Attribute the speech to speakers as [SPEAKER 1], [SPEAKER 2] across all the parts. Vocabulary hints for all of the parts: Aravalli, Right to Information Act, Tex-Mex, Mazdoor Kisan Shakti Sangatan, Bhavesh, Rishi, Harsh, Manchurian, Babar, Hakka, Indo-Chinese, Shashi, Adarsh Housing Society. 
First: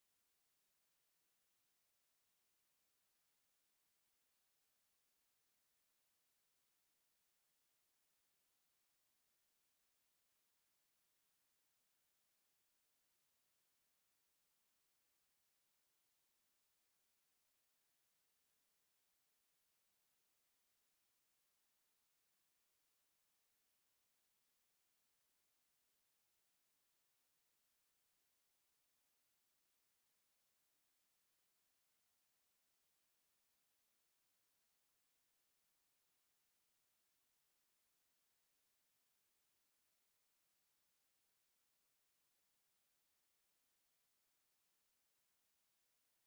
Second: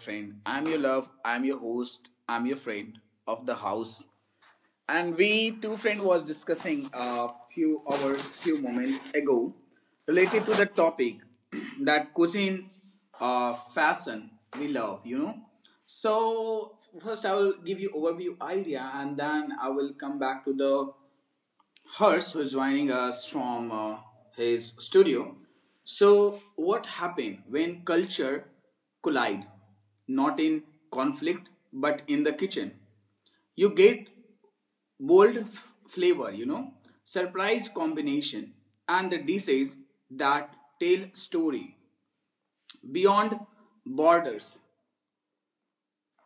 [SPEAKER 1] friend. I'm your love, I'm your host, I'm your friend of the house. And we two friend was discussing a few hours, few moments ago related to the topic that cuisine fashion we love, you know. So first I will give you overview idea and then I will come back to the Hers who's joining us from his studio. So, what happened when culture collide? Not in conflict, but in the kitchen. You get bold flavor, you know, surprise combination, and the dishes that tell story beyond borders.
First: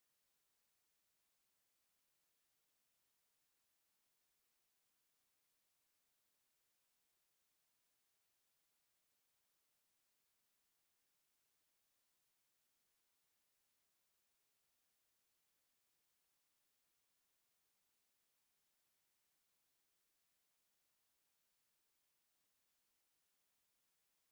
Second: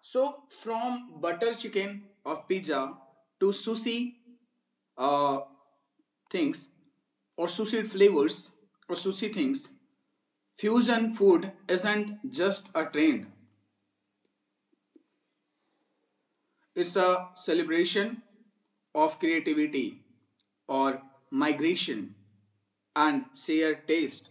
[SPEAKER 1] So from butter chicken or pizza to sushi uh, things or sushi flavors or sushi things, fusion food isn't just a trend. It's a celebration of creativity or migration and shared taste.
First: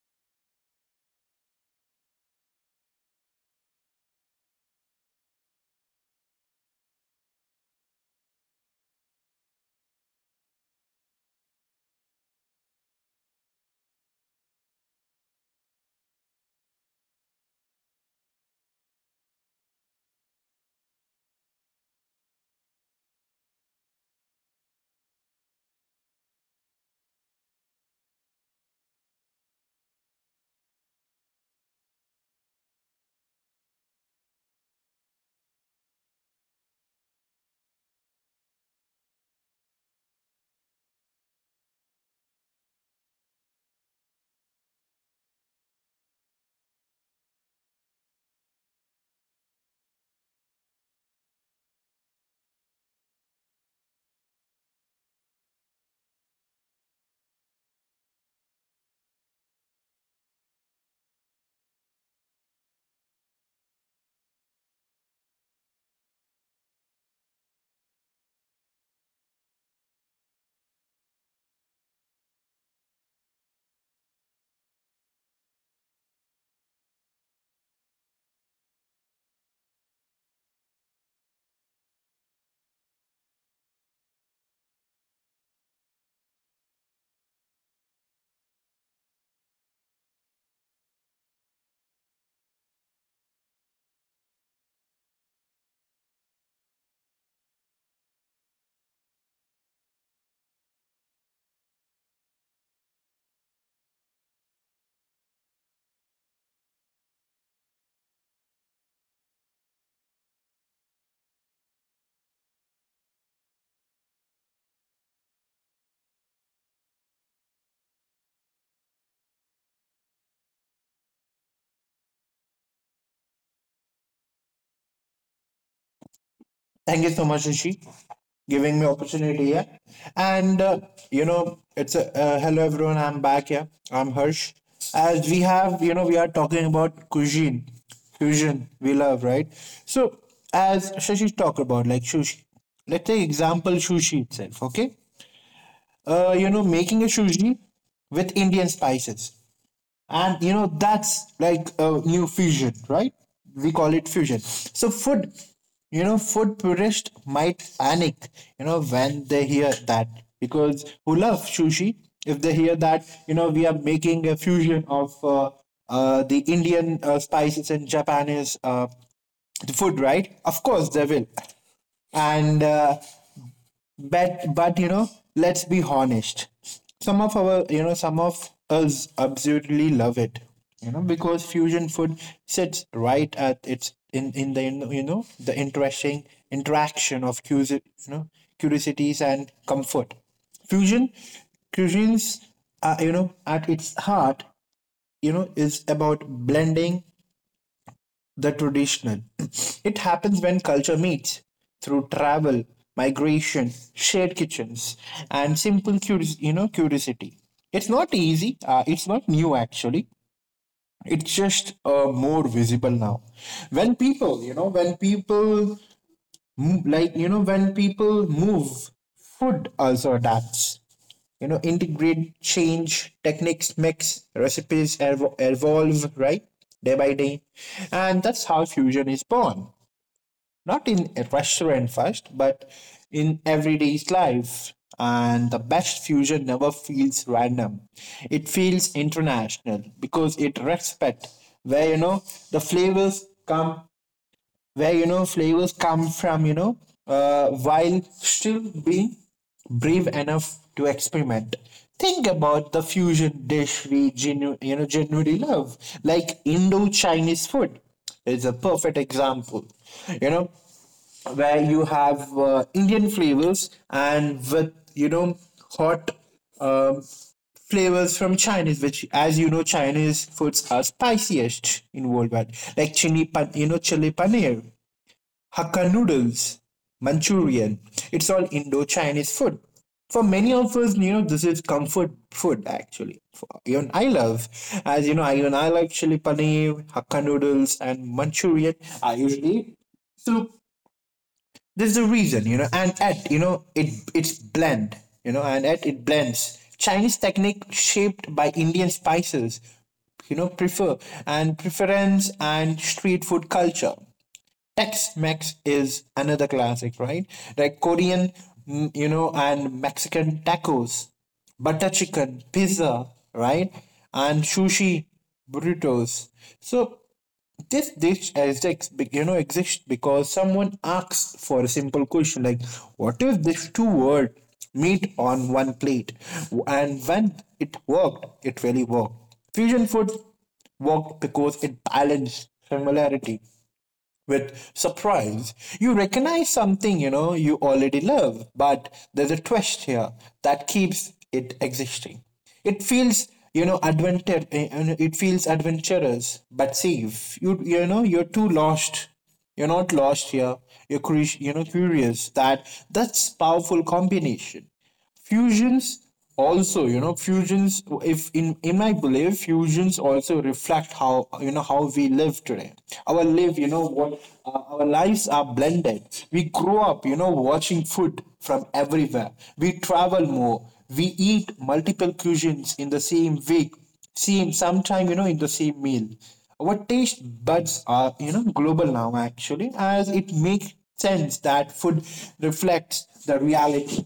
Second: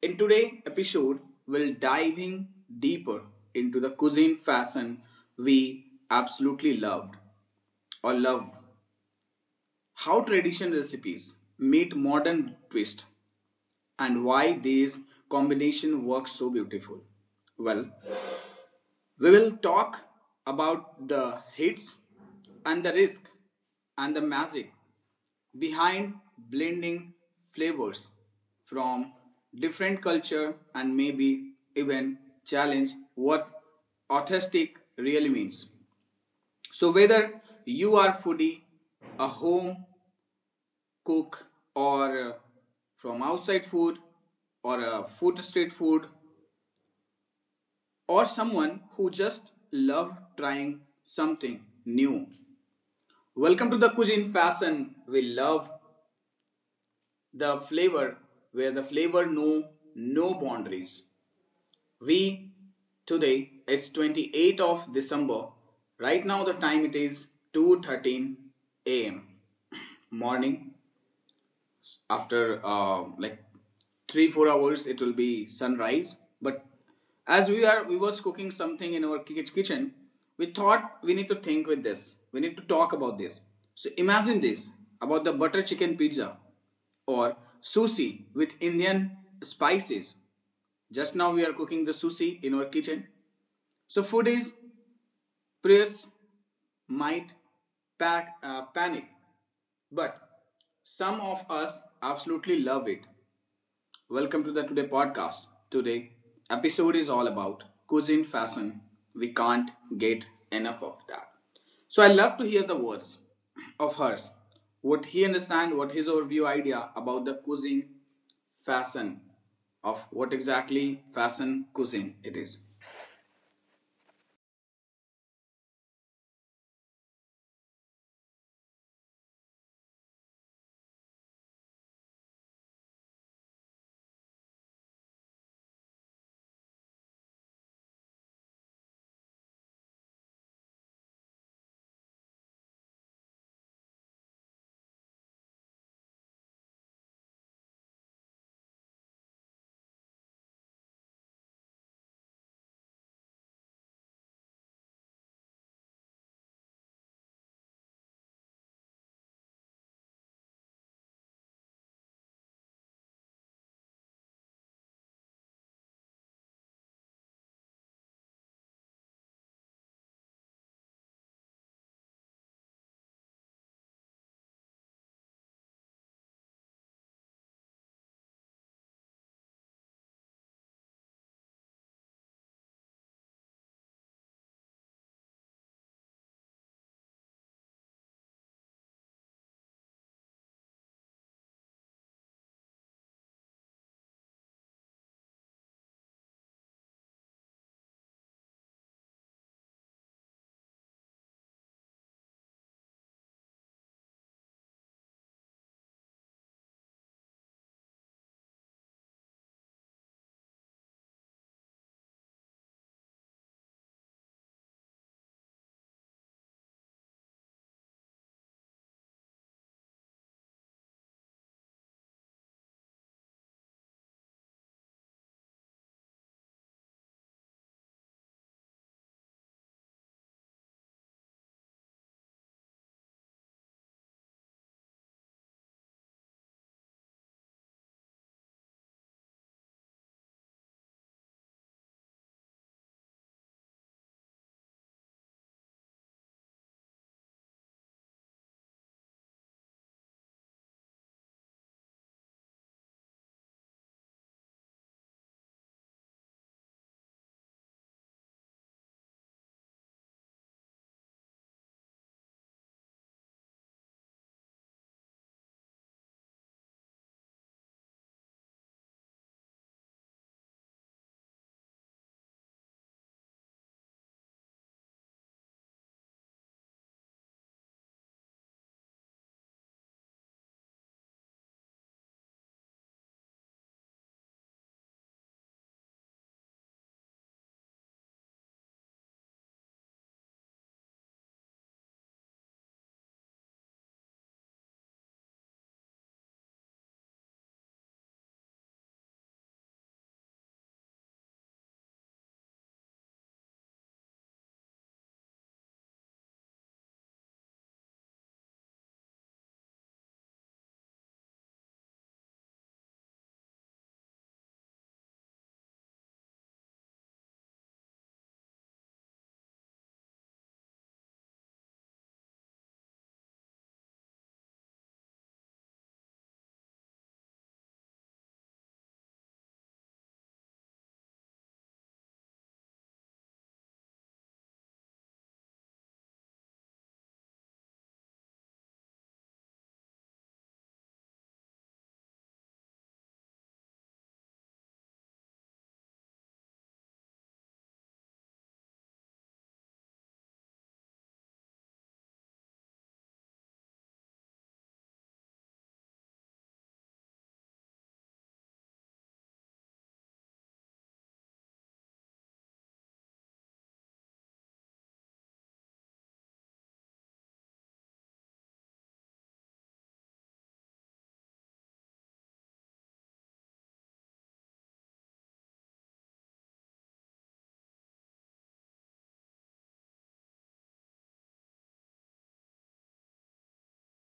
[SPEAKER 1] In today's episode, we'll diving deeper into the cuisine fashion we absolutely loved or love. How traditional recipes meet modern twist and why these combination works so beautiful. Well, we will talk about the hits and the risk and the magic behind blending flavors from different culture and maybe even challenge what authentic really means. So whether you are foodie, a home cook or from outside food or a food street food or someone who just love trying something new. Welcome to the cuisine fashion. We love the flavor where the flavor know no boundaries. We today is 28th of December. Right now the time it is 2:13 a.m. Morning after like 3 4 hours it will be sunrise, but as we are we was cooking something in our kitchen, we thought we need to think with this, we need to talk about this. So imagine this, about the butter chicken pizza or sushi with Indian spices. Just now we are cooking the sushi in our kitchen. So food is prayers might pack, panic, but some of us absolutely love it. Welcome to the Today podcast. Today episode is all about cuisine fashion. We can't get enough of that. So I love to hear the words of hers. What he understand, what his overview idea about the cuisine fashion, of what exactly fashion cuisine it is.
[SPEAKER 2] Thank you so much, Rishi, giving me opportunity here. And you know, it's a Hello everyone. I'm back here. I'm Harsh. As we have, we are talking about cuisine, fusion. We love, right? So, as Shashi talked about, like sushi. Let's take example sushi itself. Okay. Making a sushi with Indian spices, and that's like a new fusion, right? We call it fusion. So food, food purists might panic, when they hear that, because who love sushi, if they hear that, we are making a fusion of the Indian spices and Japanese the food, right? Of course they will. And uh, but but let's be honest, some of us absolutely love it, because fusion food sits right at its in the, the interesting interaction of curiosities and comfort. Fusion cuisines, at its heart, is about blending the traditional. It happens when culture meets through travel, migration, shared kitchens, and simple curiosity. It's not easy. It's not new actually. It's just more visible now. When people, you know, when people M- like you know when people move, food also adapts, integrate, change techniques, mix recipes, evolve, right? Day by day. And that's how fusion is born, not in a restaurant first, but in everyday's life. And the best fusion never feels random. It feels international because it respects, where the flavors come, where you know flavors come from, you know, while still being brave enough to experiment. Think about the fusion dish we genuinely love, like Indo-Chinese food is a perfect example. You know, where you have Indian flavors, and with hot um, flavors from Chinese, which, as you know, Chinese foods are spiciest in worldwide, like chili, pan, you know, chili paneer, Hakka noodles, Manchurian. It's all Indo-Chinese food. For many of us, you know, this is comfort food actually. For, even I love, as you know, I like chili paneer, Hakka noodles, and Manchurian. I usually eat. So there's a reason, you know, and at you know it it's blend, you know, and at it blends Chinese technique shaped by Indian spices, you know, prefer preference and street food culture. Tex-Mex is another classic, right? Like Korean, you know, and Mexican tacos, butter chicken, pizza, right? And sushi, burritos. So this dish is ex- you know exists because someone asks for a simple question like, what if this two word meet on one plate? And when it worked, it really worked. Fusion food worked because it balanced similarity with surprise. You recognize something you already love, but there's a twist here that keeps it existing. It feels you know adventure. It feels adventurous but safe. You know you're too lost. You're not lost here. You're curious. That's powerful combination. Fusions also you know fusions if in in my belief Fusions also reflect, how how we live today. Our live you know what Our lives are blended. We grow up, watching food from everywhere. We travel more. We eat multiple cuisines in the same week, same sometime you know in the same meal. Our taste buds are, global now. Actually, as it makes sense that food reflects the reality.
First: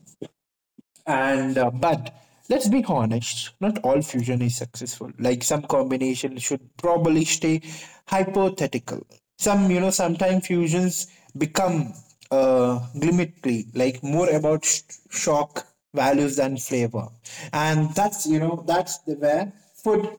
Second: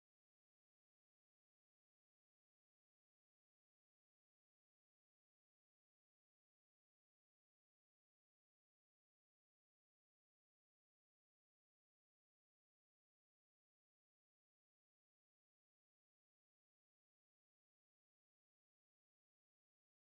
[SPEAKER 2] And uh, but let's be honest, not all fusion is successful. Like some combination should probably stay hypothetical. Sometimes fusions become glimmerly, like more about shock values than flavor. And that's, the where food,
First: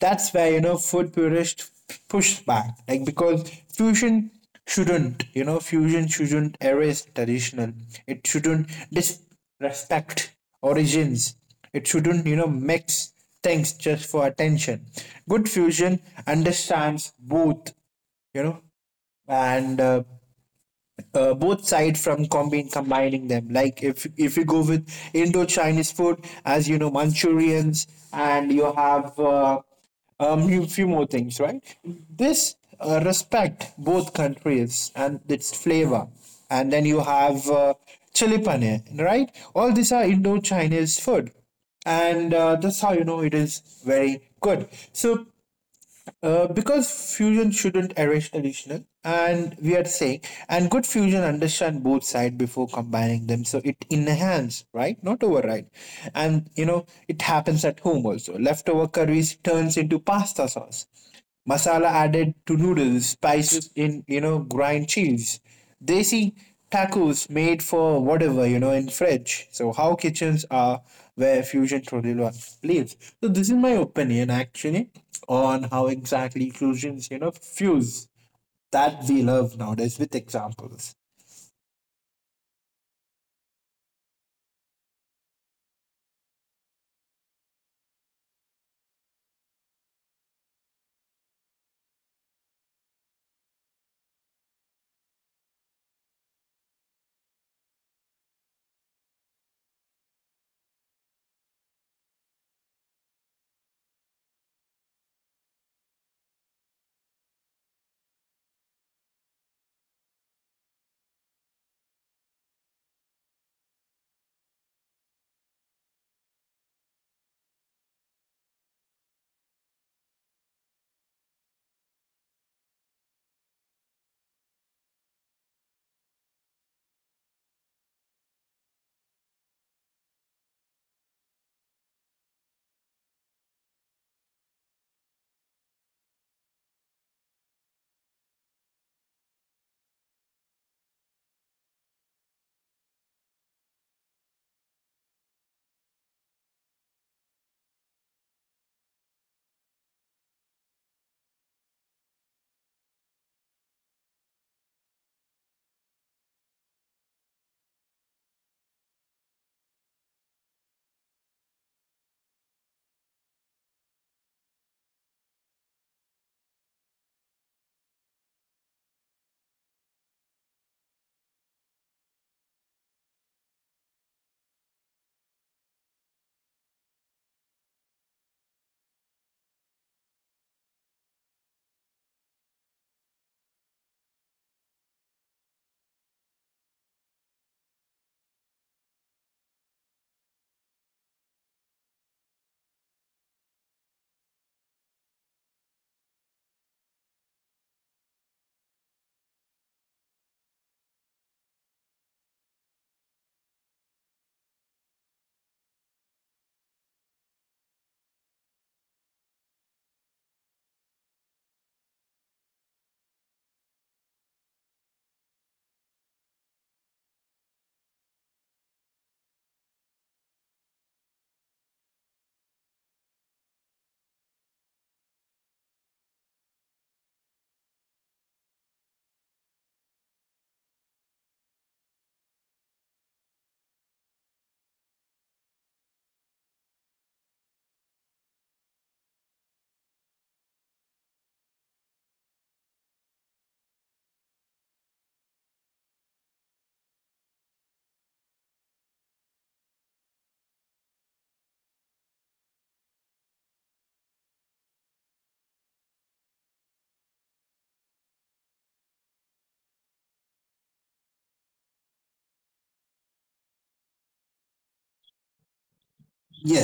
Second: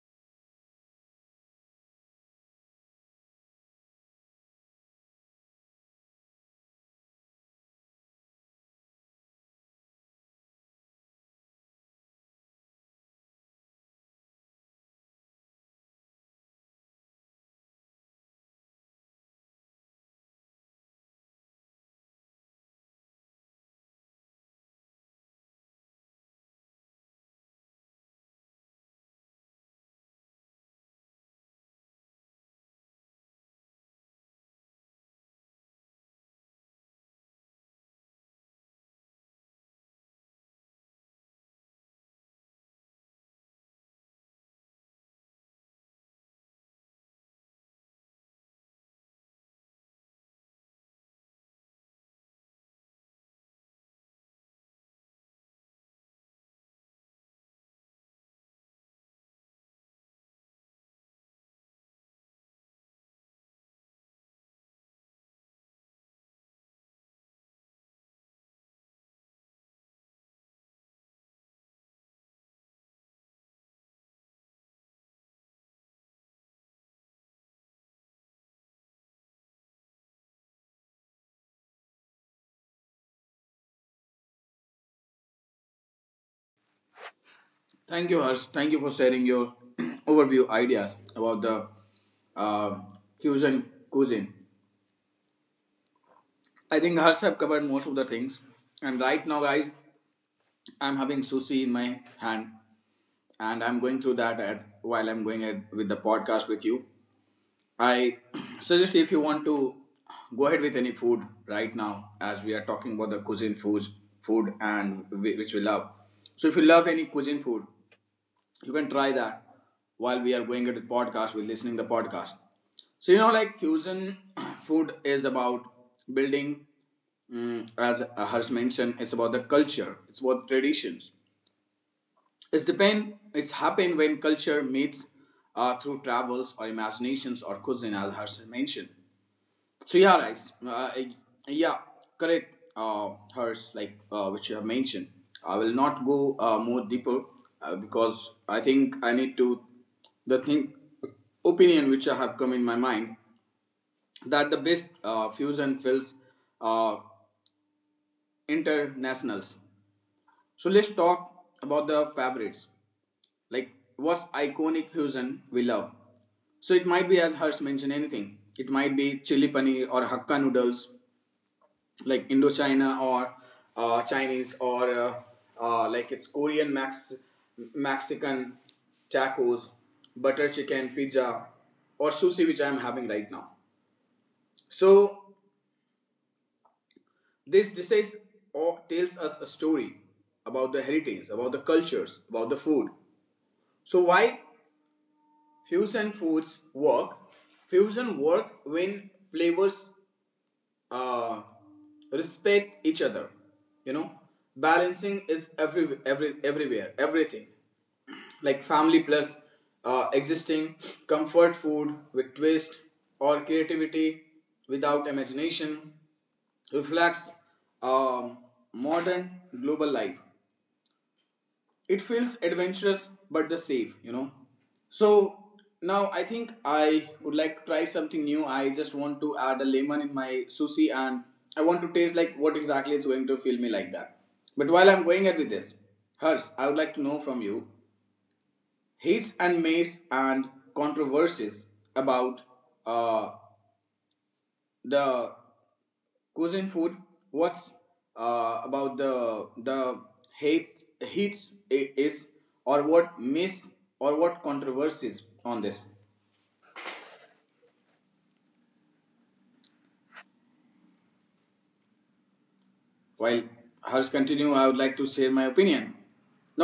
[SPEAKER 2] that's where you know food purists push back, like, because fusion shouldn't you know fusion shouldn't erase traditional. It shouldn't disrespect origins. It shouldn't, mix things just for attention. Good fusion understands both, you know. And Both side from combining them. Like if you go with Indo Chinese food, as you know, Manchurians, and you have few more things, right? This respect both countries and its flavor, and then you have chili paneer, right? All these are Indo Chinese food, and that's how it is very good. So because fusion shouldn't erase traditional, and we are saying, and good fusion understand both sides before combining them, so it enhance, right, not override, and you know it happens at home also. Leftover curries turns into pasta sauce, masala added to noodles, spices in, you know, grind cheese. Desi tacos made for whatever, you know, in French. So how kitchens are where fusion truly lives. So this is my opinion actually on how exactly fusions, you know, fuse that we love nowadays with examples.
[SPEAKER 1] Thank you, Harsh. Thank you for sharing your overview ideas about the uh, fusion cuisine. I think Harsh have covered most of the things. And right now, guys, I'm having sushi in my hand, and I'm going through that at, while I'm going at, with the podcast with you. I suggest if you want to go ahead with any food right now, as we are talking about the cuisine foods, food and which we love. So if you love any cuisine food, you can try that while we are going at the podcast, we're listening to the podcast. So you know, like fusion food is about building, mm, as Harsh mentioned, it's about the culture, it's about traditions, it's depend, it's happen when culture meets through travels or imaginations or cuisine, as Harsh mentioned. So yeah, guys. Yeah, correct. Hers, like which you have mentioned. I will not go more deeper because I think I need to the thing opinion which I have come in my mind that the best fusion fills, uh, internationals. So let's talk about the favorites. Like what's iconic fusion we love. So it might be, as Harsh mentioned, anything. It might be chili paneer or hakka noodles, like Indochina or Chinese, or like it's Korean Max Mexican tacos, butter chicken, pizza, or sushi, which I'm having right now. So this says or tells us a story about the heritage, about the cultures, about the food. So why fusion foods work? Fusion work when flavors uh, respect each other. You know, balancing is everywhere, everything, like family plus existing comfort food with twist or creativity without imagination reflects um, modern global life. It feels adventurous but the safe, you know. So now I think I would like to try something new. I just want to add a lemon in my sushi, and I want to taste like what exactly it's going to feel me like that. But while I'm going ahead with this, hers, I would like to know from you hits and miss and controversies about uh, the cuisine food. What's about the hates is or what miss or what controversies on this, while hers continue. I would like to share my opinion.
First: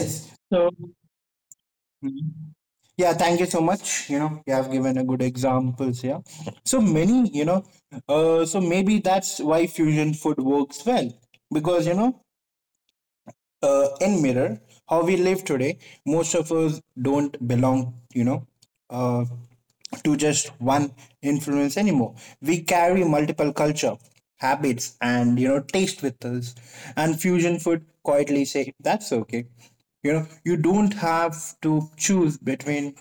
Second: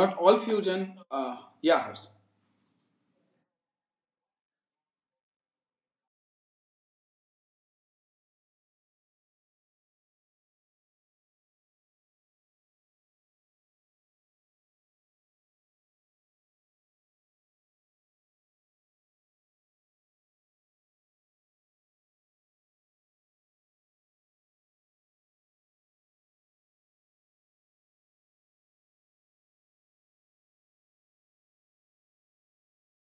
[SPEAKER 1] Not all
[SPEAKER 2] So
[SPEAKER 1] fusion, yeah, hers.
[SPEAKER 2] yeah, thank you so much. You know, you have given a good examples. Yeah, so many. You know, so maybe that's why fusion food works well because, you know, in mirror how we live today, most of us don't belong. You know, uh, to just one influence anymore. We carry multiple culture, habits, and, you know, taste with us. And fusion food quietly say that's okay, you know. You don't have to choose between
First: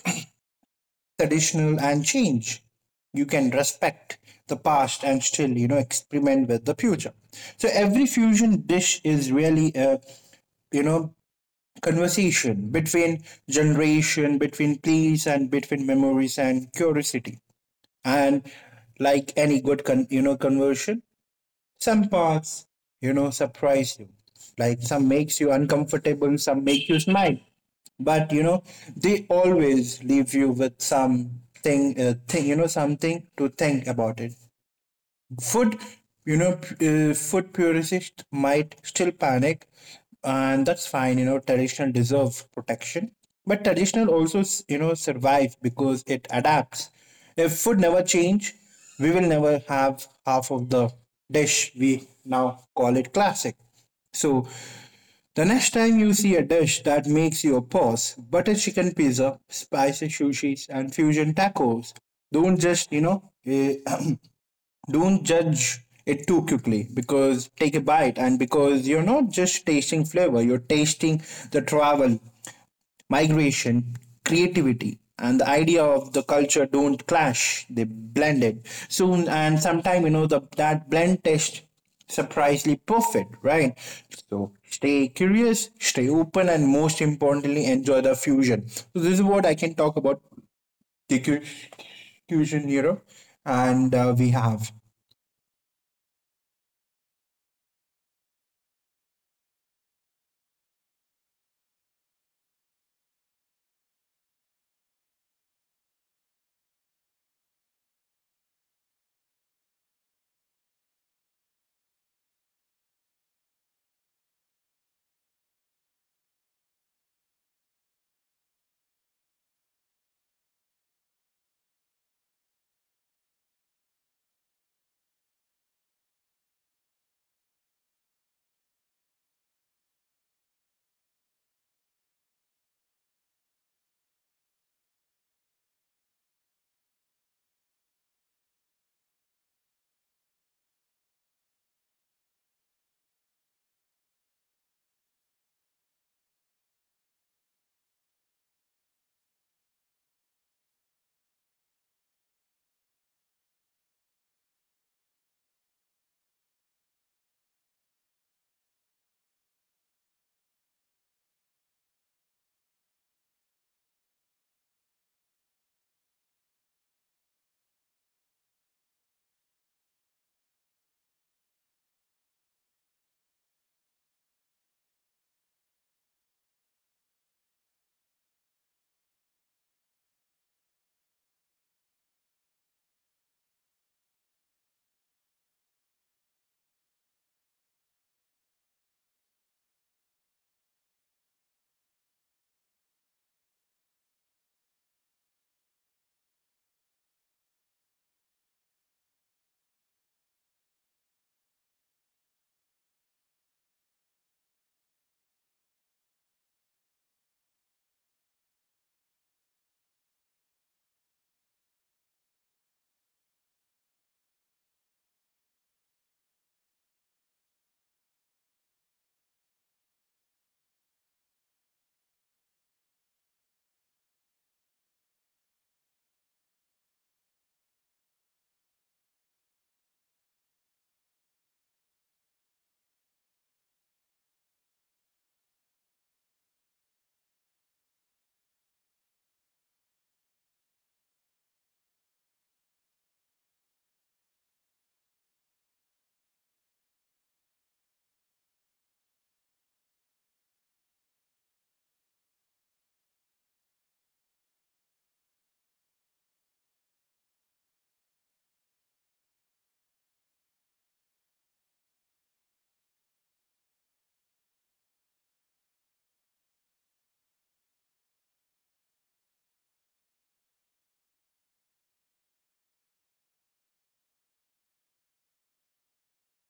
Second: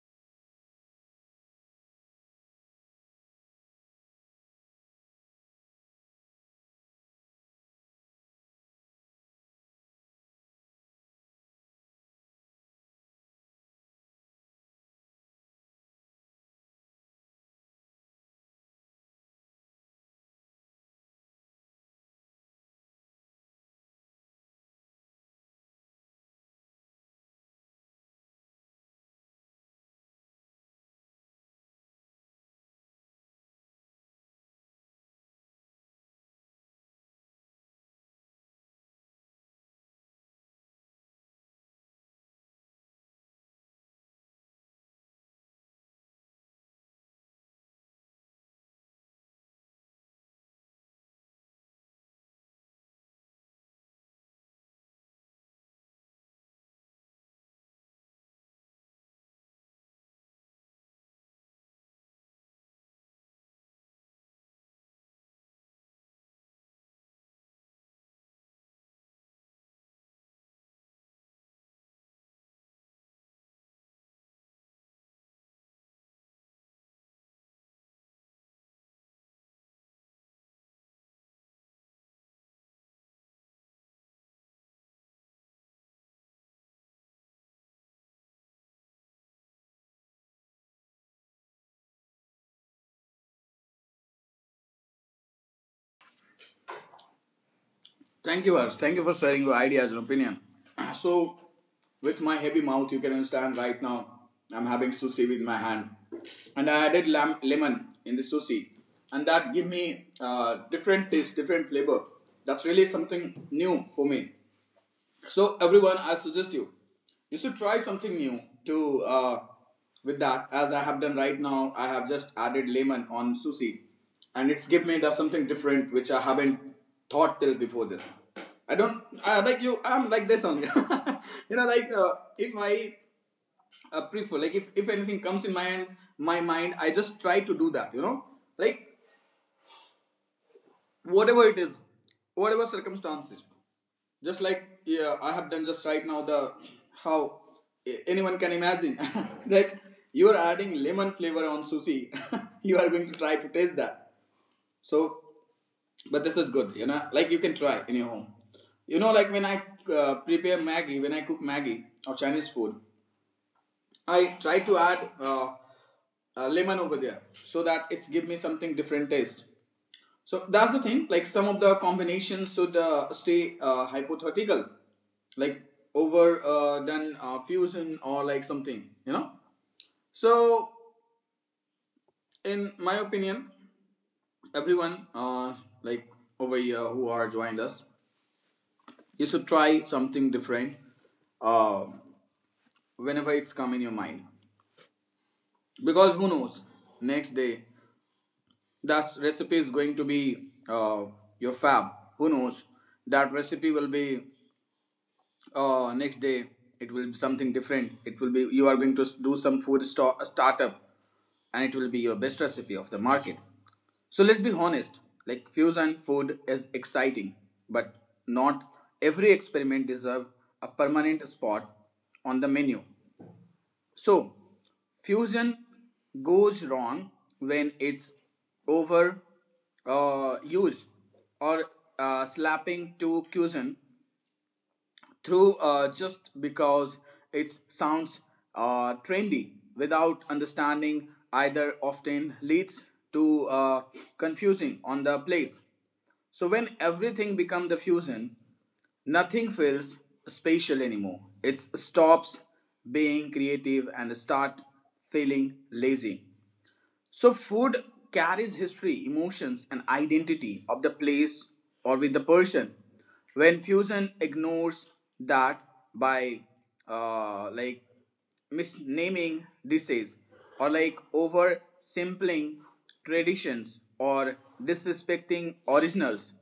[SPEAKER 2] traditional and change. You can respect the past and still, you know, experiment with the future. So every fusion dish is really a, you know, conversation between generation, between place and between memories and curiosity. And like any good, conversion, some parts surprise you, like some makes you uncomfortable, some make you smile. But you know, they always leave you with something thing you know something to think about it. Food, food purists might still panic, and that's fine. You know, traditional deserve protection, but traditional also, survive because it adapts. If food never change, we will never have half of the dish we now call it classic. So, the next time you see a dish that makes you pause, butter chicken pizza, spicy sushis, and fusion tacos, don't just, don't judge it too quickly, because take a bite, and because you're not just tasting flavor, you're tasting the travel, migration, creativity, and the idea of the culture don't clash. They blend it soon, and sometime, you know, the that blend test surprisingly perfect, right? So stay curious, stay open, and most importantly, enjoy the fusion. So this is what I can talk about the fusion, you know, and we have.
[SPEAKER 1] Thank you, Harsh. Thank you for sharing your ideas and opinion. So, with my heavy mouth, you can understand right now, I'm having sushi with my hand, and I added lemon in the sushi, and that give me different taste, different flavor. That's really something new for me. So everyone, I suggest you, you should try something new to with that. As I have done right now, I have just added lemon on sushi, and it's give me the something different which I haven't thought till before this. I don't I, like you. I'm like this only. You know, like if I prefer, like if anything comes in my hand, my mind, I just try to do that. You know, like whatever it is, whatever circumstances. Just like, yeah, I have done just right now. The how anyone can imagine. Like you are adding lemon flavor on sushi. You are going to try to taste that. So, but this is good, you know. Like you can try in your home. You know, like when I prepare Maggi, when I cook Maggi or Chinese food, I try to add lemon over there, so that it's give me something different taste. So that's the thing. Like some of the combinations should stay hypothetical, like over done fusion or like something, you know. So in my opinion, everyone like over here who are joined us, you should try something different uh, whenever it's come in your mind, because who knows next day that recipe is going to be your fab. Who knows that recipe will be, oh, next day it will be something different. It will be you are going to do some food store, a startup, and it will be your best recipe of the market. So let's be honest. Like fusion food is exciting, but not every experiment deserves a permanent spot on the menu. So fusion goes wrong when it's over used or slapping to cuisine through, just because it sounds trendy without understanding, either often leads to confusing on the place. So when everything becomes the fusion, nothing feels spatial anymore. It stops being creative and start feeling lazy. So, food carries history, emotions, and identity of the place or with the person. When fusion ignores that by like misnaming dishes or like oversimpling traditions or disrespecting originals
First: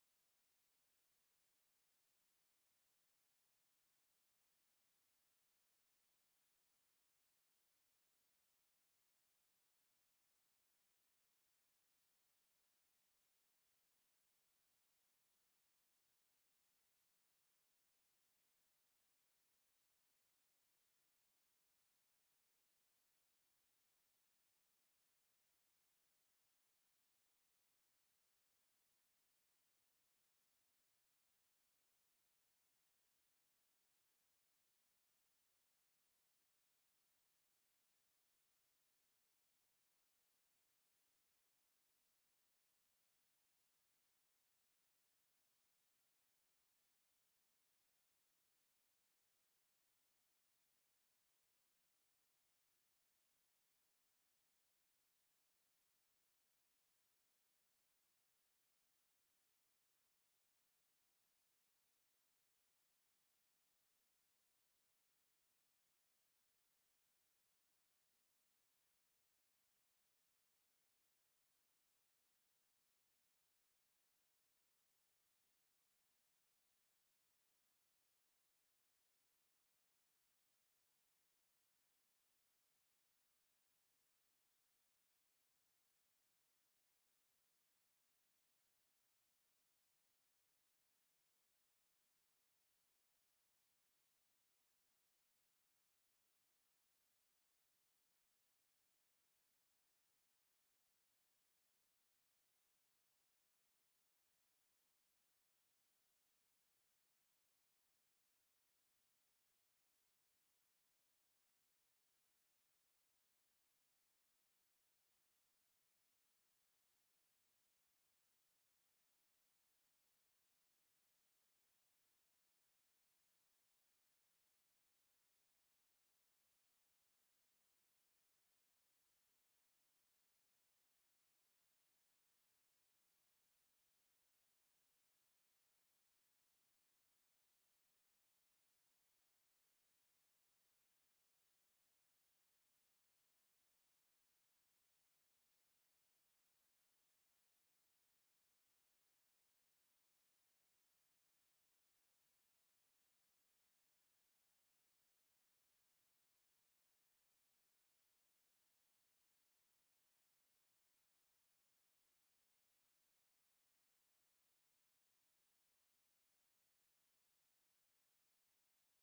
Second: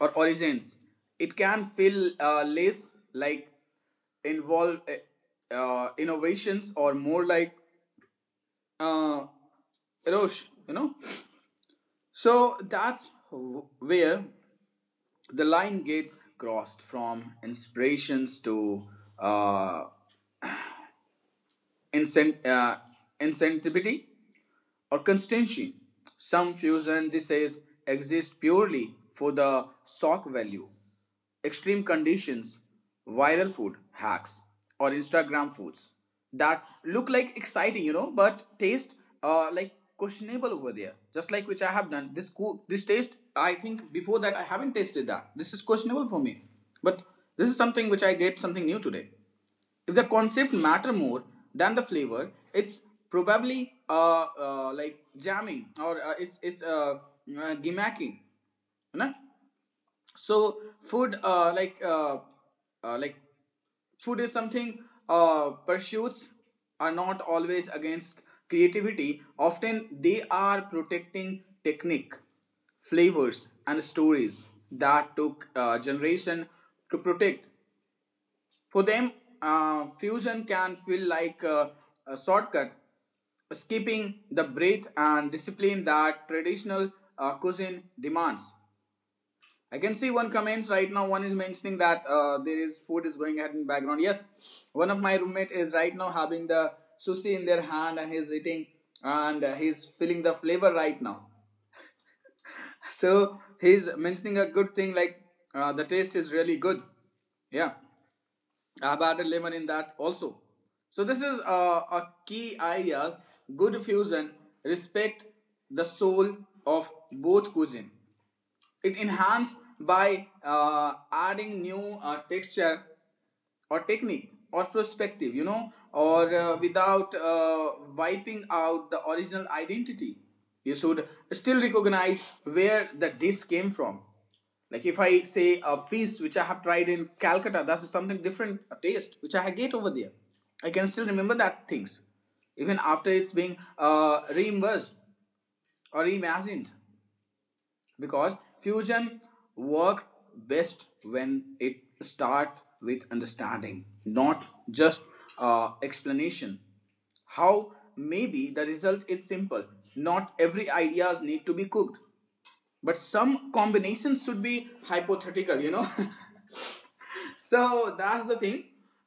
[SPEAKER 1] or origins, it can feel less like involve innovations or more like uh, erosion, you know. So that's where the line gets crossed from inspirations to uh, incent- uh, incentivity or constancy. Some fusion diseases exist purely for the shock value, extreme conditions, viral food hacks, or Instagram foods that look like exciting, you know, but taste like questionable over there. Just like which I have done this co this taste. I think before that I haven't tasted that. This is questionable for me, but this is something which I get something new today. If the concept matter more than the flavor, it's probably like jamming or it's gimmacking, you know? So food, like food is something, pursuits are not always against creativity. Often they are protecting technique, flavors and stories that took generation to protect. For them, fusion can feel like a shortcut, skipping the breadth and discipline that traditional cuisine demands. I can see one comments right now. One is mentioning that there is food is going ahead in the background. Yes, one of my roommate is right now having the sushi in their hand, and he's eating, and he's feeling the flavor right now. So he's mentioning a good thing, like the taste is really good. Yeah. I've added lemon in that also. So this is a key ideas. Good fusion respect the soul of both cuisine. It enhanced by adding new texture or technique or perspective, you know, or without wiping out the original identity. You should still recognize where the dish came from. Like if I say a fish which I have tried in Calcutta, that's something different, a taste which I get over there. I can still remember that things, even after it's being reimbursed or reimagined because fusion worked best when it start with understanding, not just explanation. How maybe the result is simple, not every ideas need to be cooked, but some combinations should be hypothetical, you know. So that's the thing.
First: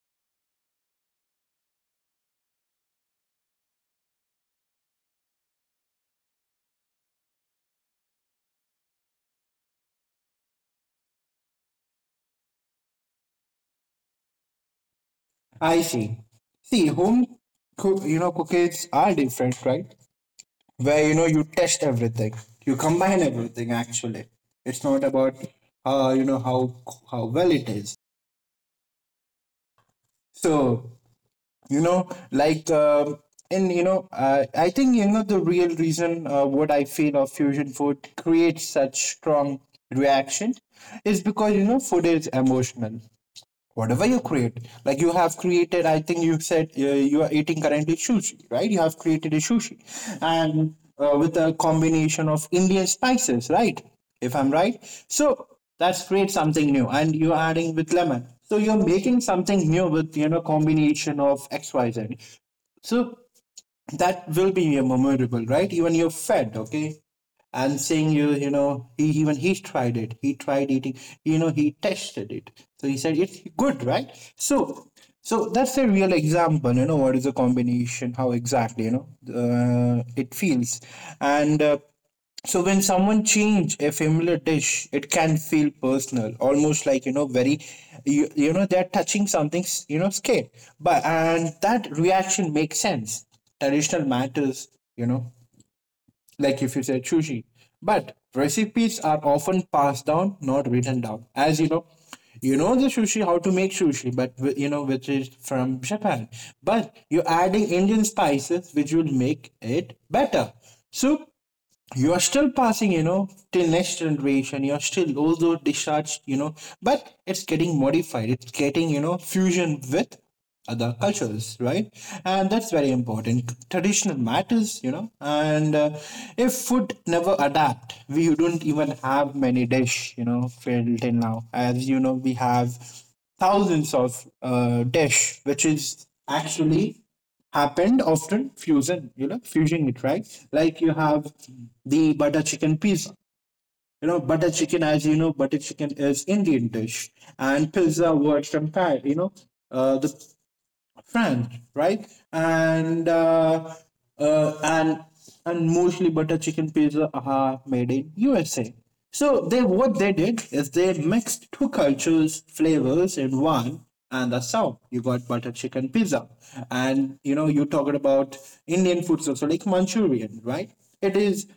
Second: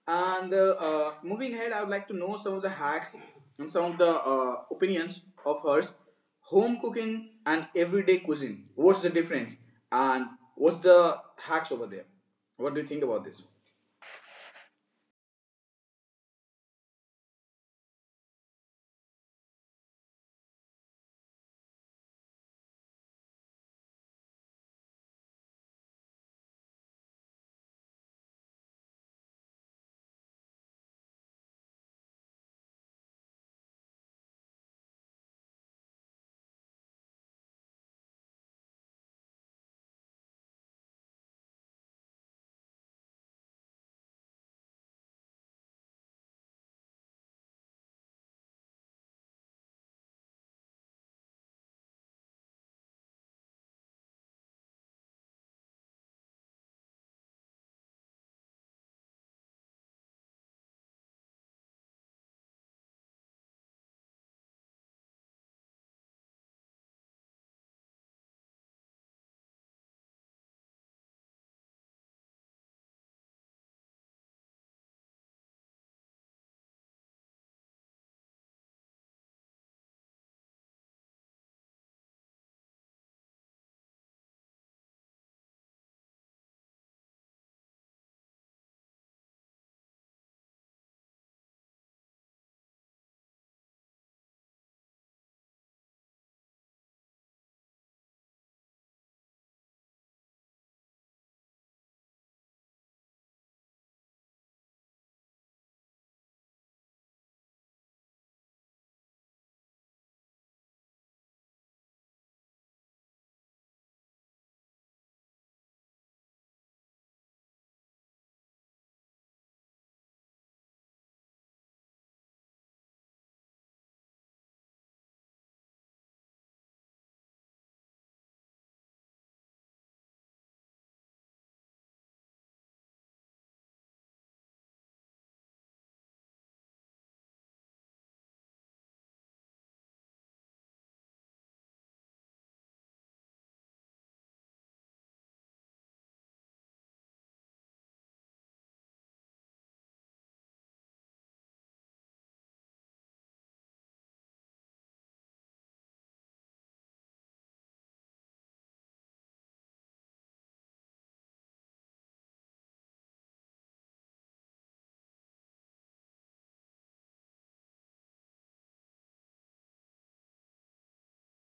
[SPEAKER 1] And Moving ahead, I would like to know some of the hacks and some of the opinions of hers. Home cooking and everyday cuisine, what's the difference? And what's the hacks over there? What do you think about this?
[SPEAKER 2] I see. See, home cook, cookies are different, right? Where, you know, you test everything, you combine everything. Actually, it's not about how well it is. So, you know, like um, I think, you know, the real reason, what I feel of fusion food creates such strong reaction is because, you know, food is emotional. Whatever you create, like you have created, I think you said, you are eating currently sushi, right? You have created a sushi, and with a combination of Indian spices, right? If I'm right. So that's create something new, and you're adding with lemon, so you're making something new with, you know, combination of XYZ. So that will be your memorable, right? Even you're fed, okay. I'm saying you, you know, he tried it. He tried eating, you know, he tested it. So he said it's good, right? So, so that's a real example. You know, what is the combination? How exactly, you know, it feels, and. So when someone change a familiar dish, it can feel personal, almost like, you know, very, they're touching something scared, but and that reaction makes sense. Traditional matters, you know, like if you say sushi. But recipes are often passed down, not written down. As you know the sushi, how to make sushi, but you know, which is from Japan. But you're adding Indian spices, which will make it better. So you are still passing, you know, till next generation, you're still also discharged, you know, but it's getting modified, it's getting, you know, fusion with other cultures, right? And that's very important, traditional matters, you know. And if food never adapt, we don't even have many dish, you know, till now. As you know, we have thousands of dish which is actually happened often fusion, you know, fusing it, right? Like you have the butter chicken pizza, you know. Butter chicken, as you know, butter chicken is Indian dish, and pizza was from Thai, you know, the France, right? And uh, uh, and and mostly butter chicken pizza are made in USA. So they what they did is they mixed two cultures flavors in one, and that's how you got butter chicken pizza. And you talking about Indian foods also like Manchurian, right? It is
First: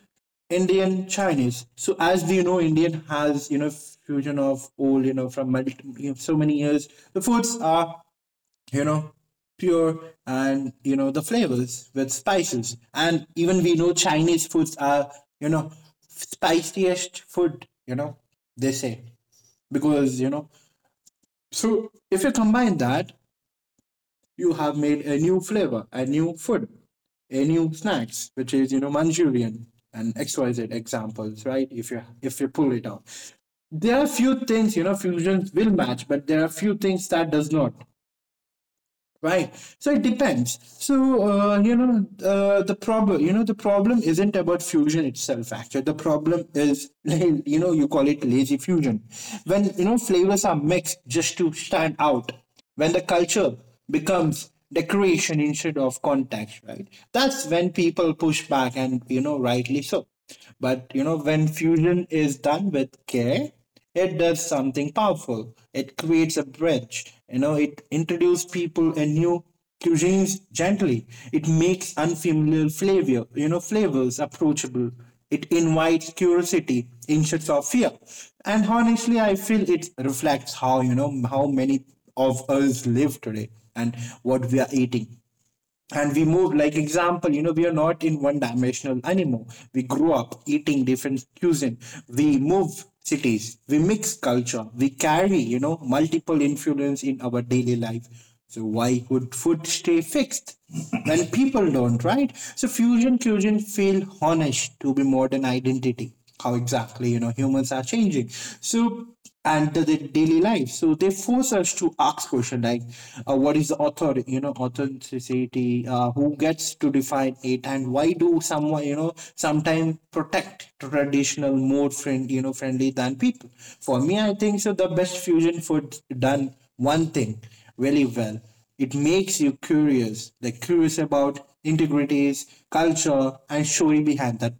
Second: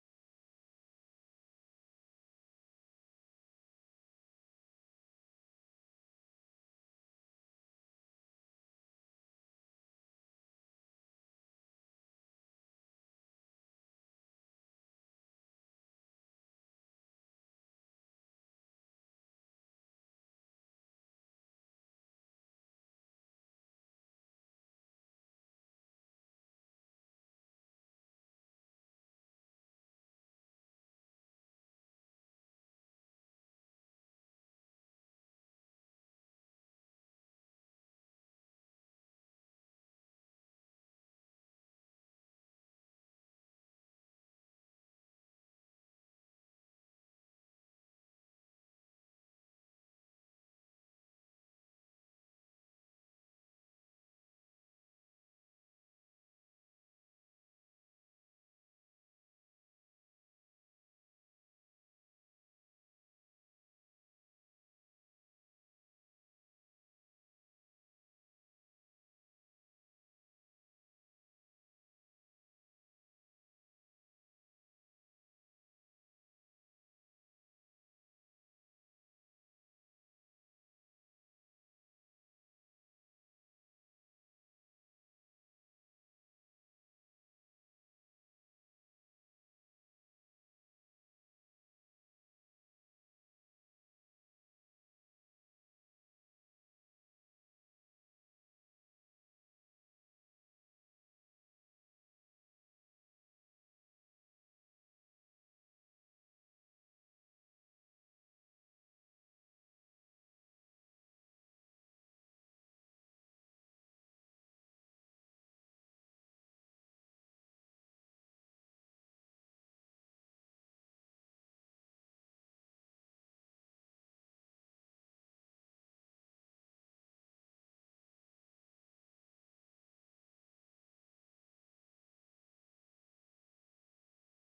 [SPEAKER 2] Indian Chinese. So as we know, Indian has fusion of all from so many years. The foods are you know, pure and the flavors with spices. And even we know Chinese foods are, you know, spiciest food, they say. Because, so if you combine that, you have made a new flavor, a new food, a new snacks, which is, Manchurian and XYZ examples, right? If you pull it out. There are few things, fusions will match, but there are few things that does not. Right. So it depends. So the problem isn't about fusion itself. Actually, the problem is you call it lazy fusion. When flavors are mixed just to stand out. When the culture becomes decoration instead of context. Right. That's when people push back, and rightly so. But when fusion is done with care, it does something powerful. It creates a bridge. It introduces people in new cuisines gently. It makes unfamiliar flavors approachable. It invites curiosity instead of fear. And honestly, I feel it reflects how many of us live today and what we are eating. And we move, like example, we are not in one dimensional anymore. We grew up eating different cuisine. We move cities, we mix culture, we carry multiple influence in our daily life. So why would food stay fixed when people don't, right? So fusion cuisine feel honest to be modern identity, how exactly, humans are changing. So and the daily life, so they force us to ask question like, what is the author you know authenticity, who gets to define it, and why do someone sometimes protect traditional more friendly than people. For me, I think so the best fusion food done one thing really well. It makes you curious, like curious about integrities culture and story behind that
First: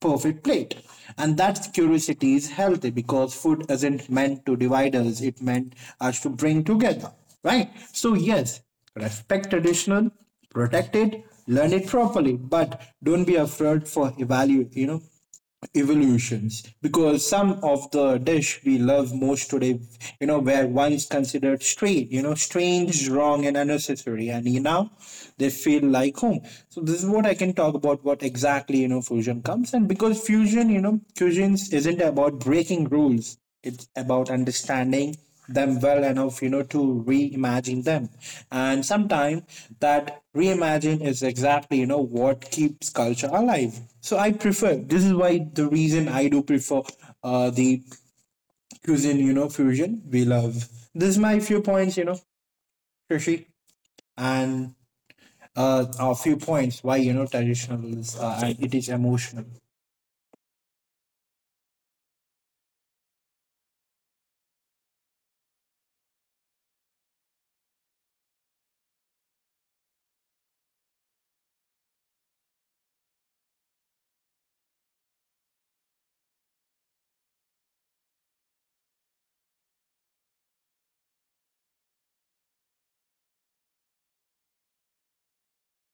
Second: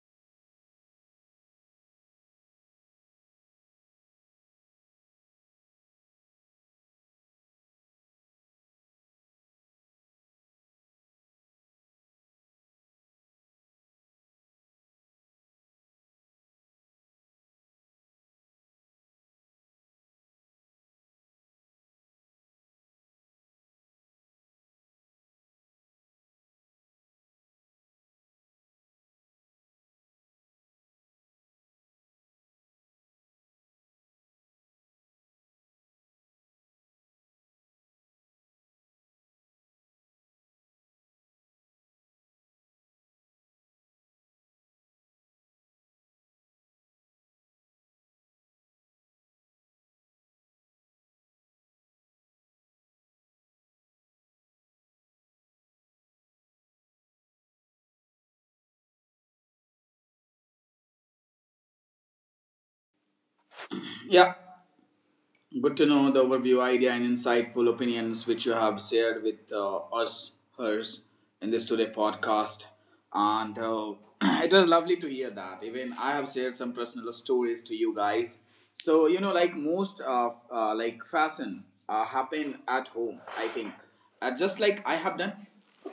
[SPEAKER 2] perfect plate. And that curiosity is healthy because food isn't meant to divide us, it meant us to bring together, right? So, yes, respect traditional, protect it, learn it properly, but don't be afraid for evolutions, because some of the dish we love most today were once considered strange you know strange wrong and unnecessary, and you now they feel like home. So this is what I can talk about, what exactly fusion comes. And because fusions isn't about breaking rules. It's about understanding them well enough, to reimagine them. And sometimes that reimagine is exactly, what keeps culture alive. So I prefer, this is why the reason I do prefer the cuisine, fusion we love. This is my few points, Shashi, and a few points why, traditional is, and it is emotional.
[SPEAKER 1] Yeah, good to know the overview, idea, and insightful opinions which you have shared with us, hers, in this today podcast. And It was lovely to hear that. Even I have shared some personal stories to you guys. So, you know, like most of like fashion happen at home, I think, just like I have done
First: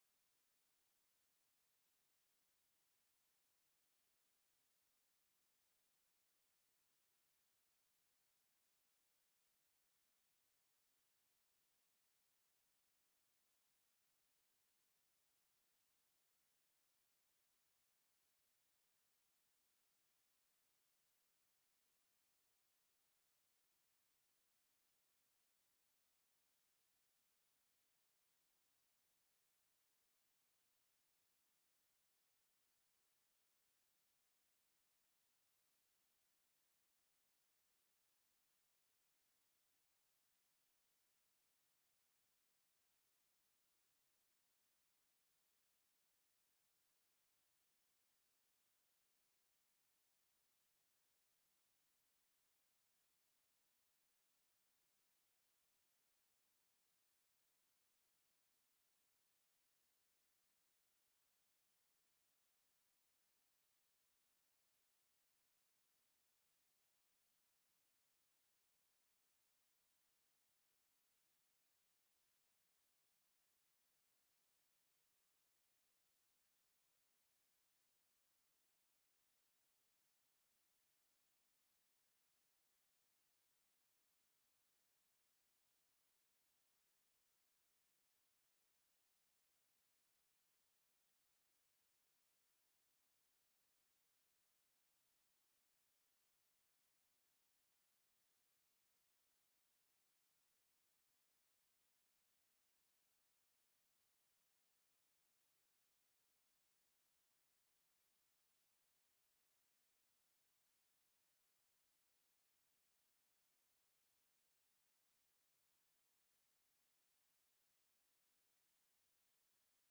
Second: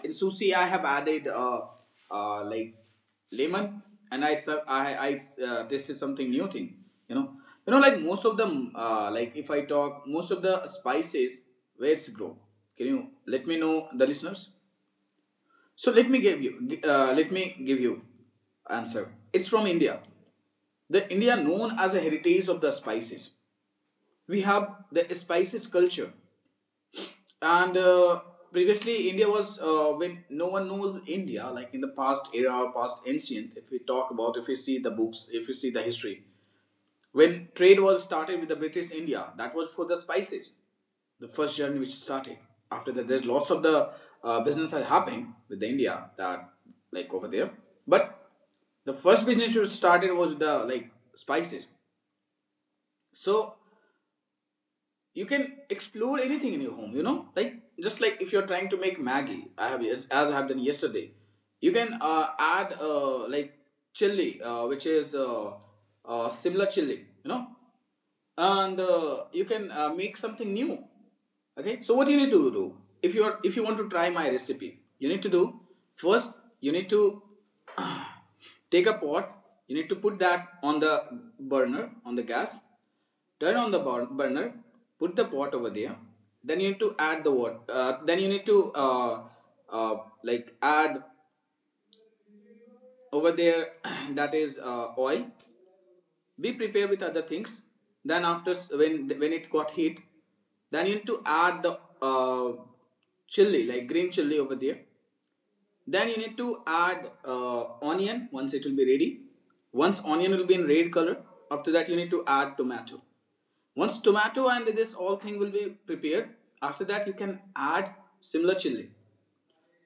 [SPEAKER 1] in sushi, I have added like lemon, and I ser- I tasted something new thing, you know. You know, like most of them, like if I talk, most of the spices, where it's grow, can you let me know the listeners? So let me give you let me give you answer. It's from India. The India known as a heritage of the spices. We have the spices culture. And previously India was when no one knows India, like in the past era or past ancient, if we talk about, if we see the books, if we see the history, when trade was started with the British India, that was for the spices, the first journey which started. After that there's lots of the business that happened with the India, that, like, over there. But the first business which started was the, like, spices. So you can explore anything in your home, you know, like, just like if you're trying to make maggie, I have, as I have done yesterday, you can add like chili, which is simla chili, you know. And you can make something new. Okay, so what you need to do, if you are, if you want to try my recipe, you need to do first, you need to uh, take a pot. You need to put that on the burner, on the gas, turn on the burner, put the pot over there. Then you need to add the water, then you need to uh, like add over there that is oil. Be prepared with other things. Then after, when it got heat, then you need to add the uh, chili, like green chili over there. Then you need to add onion. Once it will be ready, once onion will be in red color, after that you need to add tomato. Once tomato and this all thing will be prepared, after that you can add similar chili.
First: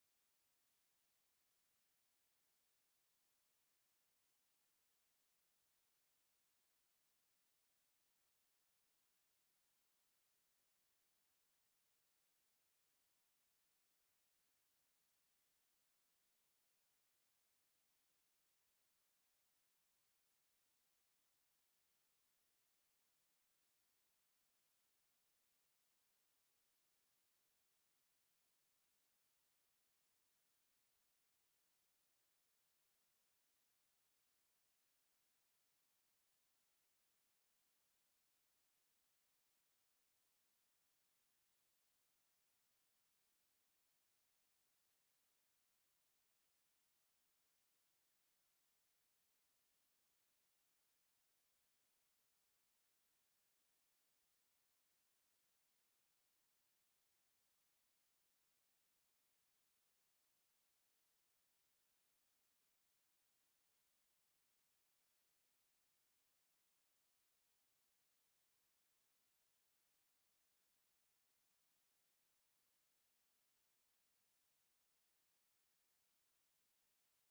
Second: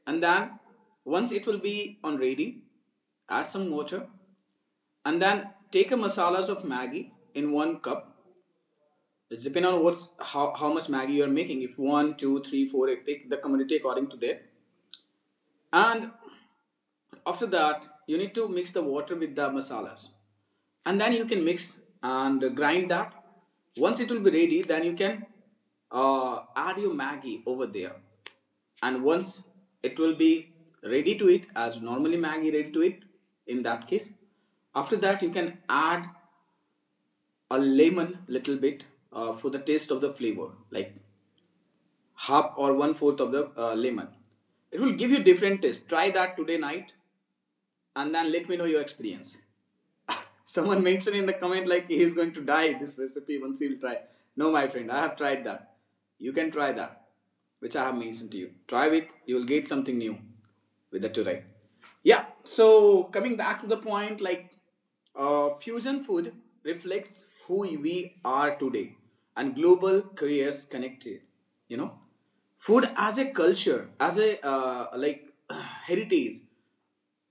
[SPEAKER 1] And then, once it will be on ready, add some water. And then take a masalas of maggi in one cup. It's depend on what's, how much maggi you're making. If one, two, three, four, eight, take the quantity according to that. And after that, you need to mix the water with the masalas. And then you can mix and grind that. Once it will be ready, then you can add your maggi over there. And once it will be ready to eat, as normally maggi ready to eat, in that case, after that you can add a lemon little bit for the taste of the flavor. Like half or 1/4 of the lemon. It will give you different taste. Try that today night, and then let me know your experience. Someone mentioned in the comment like he is going to die this recipe once he'll try. No, my friend, I have tried that. You can try that, which I have mentioned to you. Try it, you will get something new with the today. Yeah, so coming back to the point, like, fusion food reflects who we are today and global careers connected. You know, food as a culture, as a like heritage,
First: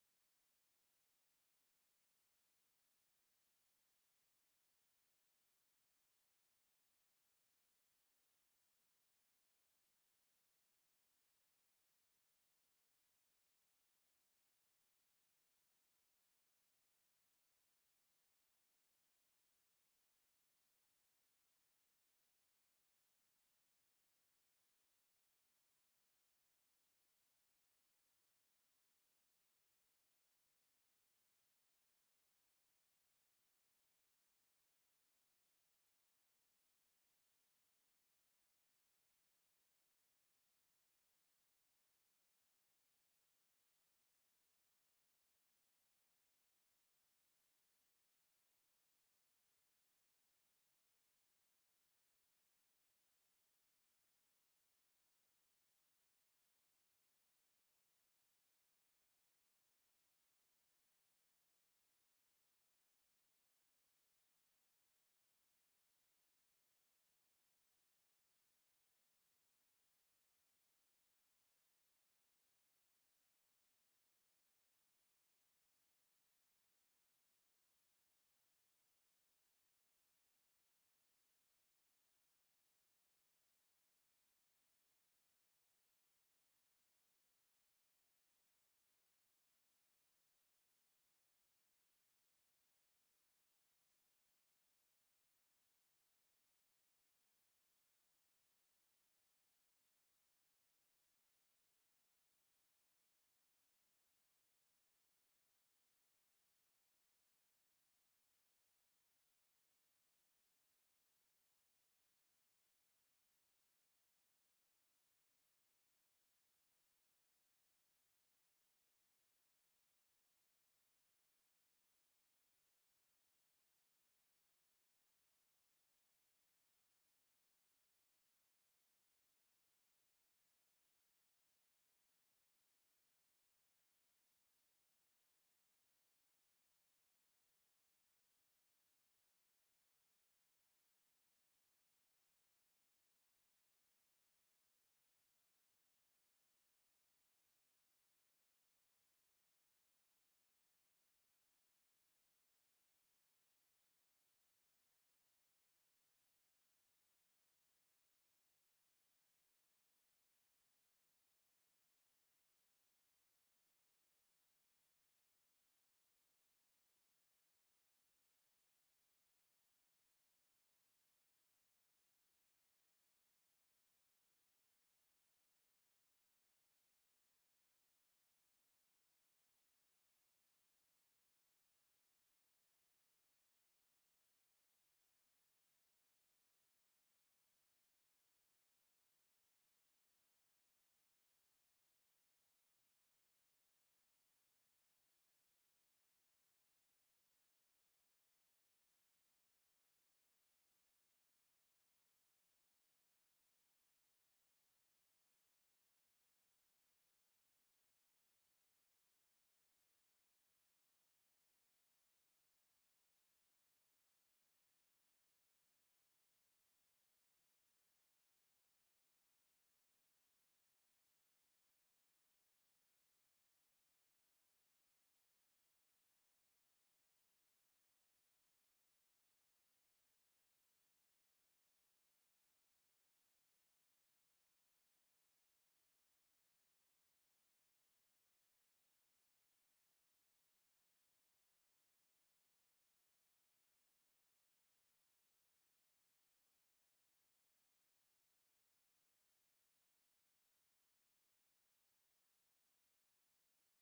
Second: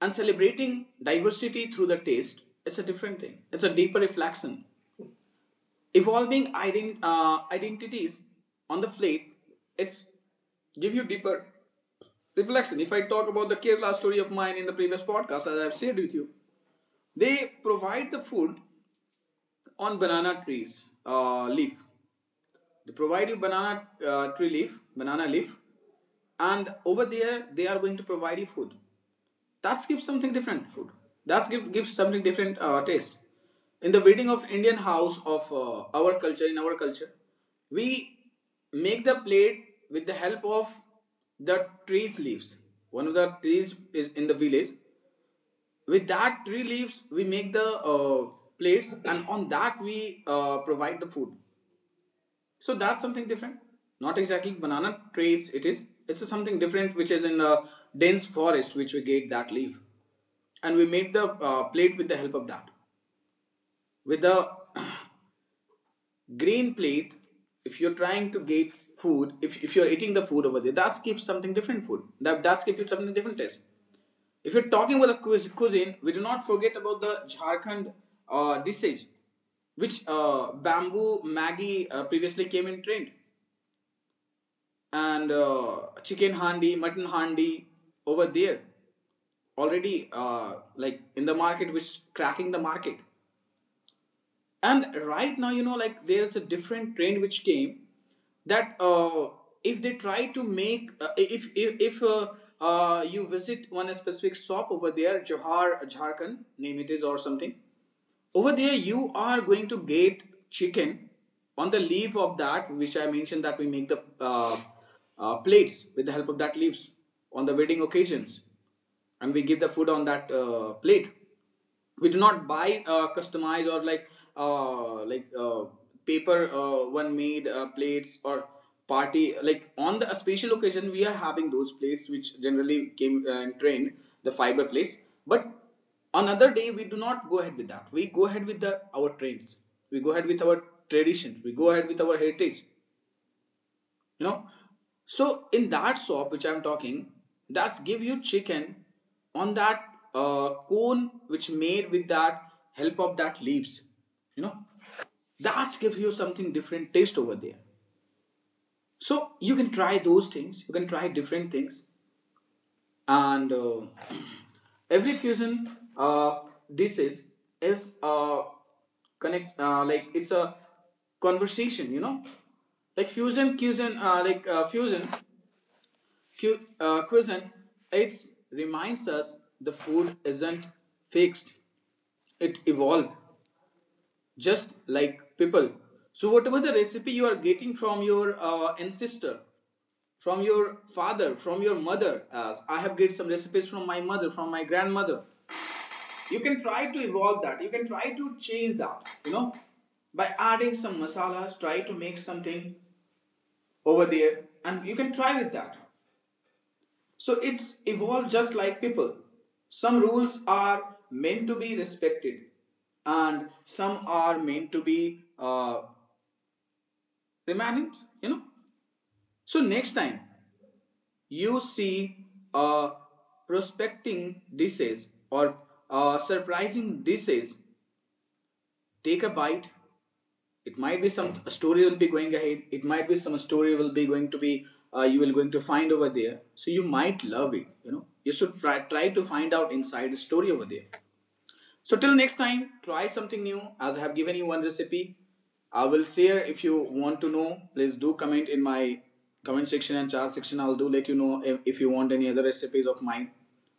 [SPEAKER 1] and celebrating diversity through the taste, it's a different thing. It's a deeper reflection. Evolving identities on the plate is give you deeper reflection. If I talk about the Kerala story of mine in the previous podcast, as I've shared with you, they provide the food on banana trees leaf. They provide you banana tree leaf, banana leaf, and over there they are going to provide you food. That gives something different food. That gives something different taste. In the wedding of Indian house of our culture, in our culture, we make the plate with the help of the tree's leaves. One of the trees is in the village. With that tree leaves, we make the plates, and on that we provide the food. So that's something different. Not exactly banana trees. It is. It's something different, which is in a dense forest, which we get that leaf, and we made the plate with the help of that. With the green plate, if you're trying to get food, if you're eating the food over there, that gives something different food. That gives you something different taste. If you're talking about the cuisine, we do not forget about the Jharkhand dishes, which bamboo Maggie previously came in trend, and chicken handi, mutton handi over there already, like in the market, which cracking the market. And right now, you know, like, there's a different trend which came, that if they try to make if you visit one specific shop over there, johar jharkhand name it is or something. Over there you are going to get chicken on the leaf of that, which I mentioned, that we make the plates with the help of that leaves on the wedding occasions, and we give the food on that plate. We do not buy customized, or like uh, like uh, paper one made plates or party, like on the special occasion we are having those plates which generally came and trained, the fiber plates. But another day, we do not go ahead with that. We go ahead with the our trends, we go ahead with our traditions, we go ahead with our heritage, you know. So in that shop which I'm talking, that's give you chicken on that cone, which made with that help of that leaves, you know. That gives you something different taste over there. So you can try those things, you can try different things. And every fusion of dishes is connect, like, it's a conversation, you know. Like fusion cuisine, it reminds us the food isn't fixed, it evolved just like people. So, whatever the recipe you are getting from your ancestor, from your father, from your mother, I have get some recipes from my mother, from my grandmother. You can try to evolve that. You can try to change that. You know, by adding some masalas, try to make something over there, and you can try with that. So it's evolved just like people. Some rules are meant to be respected, and some are meant to be remanded, you know. So next time you see a prospecting disease or a surprising disease, take a bite, it might be some story will be going ahead. It might be some story will be going to be you will going to find over there. So you might love it, you know, you should try, try to find out inside the story over there. So till next time, try something new, as I have given you one recipe. I will share, if you want to know, please do comment in my comment section and chat section, I'll do let you know if you want any other recipes of mine.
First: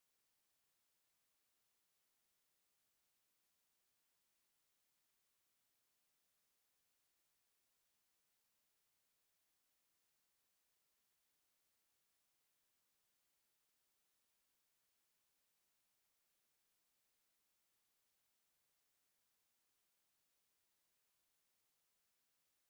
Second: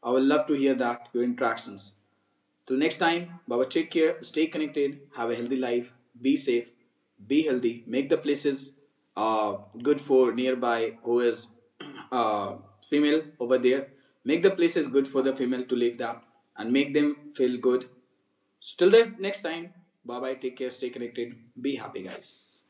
[SPEAKER 1] I will love to hear that your interactions. Till next time, Baba, take care, stay connected, have a healthy life, be safe, be healthy, make the places uh, good for nearby who is uh, female over there. Make the places good for the female to live there and make them feel good. So till the next time, bye bye, take care, stay connected, be happy, guys.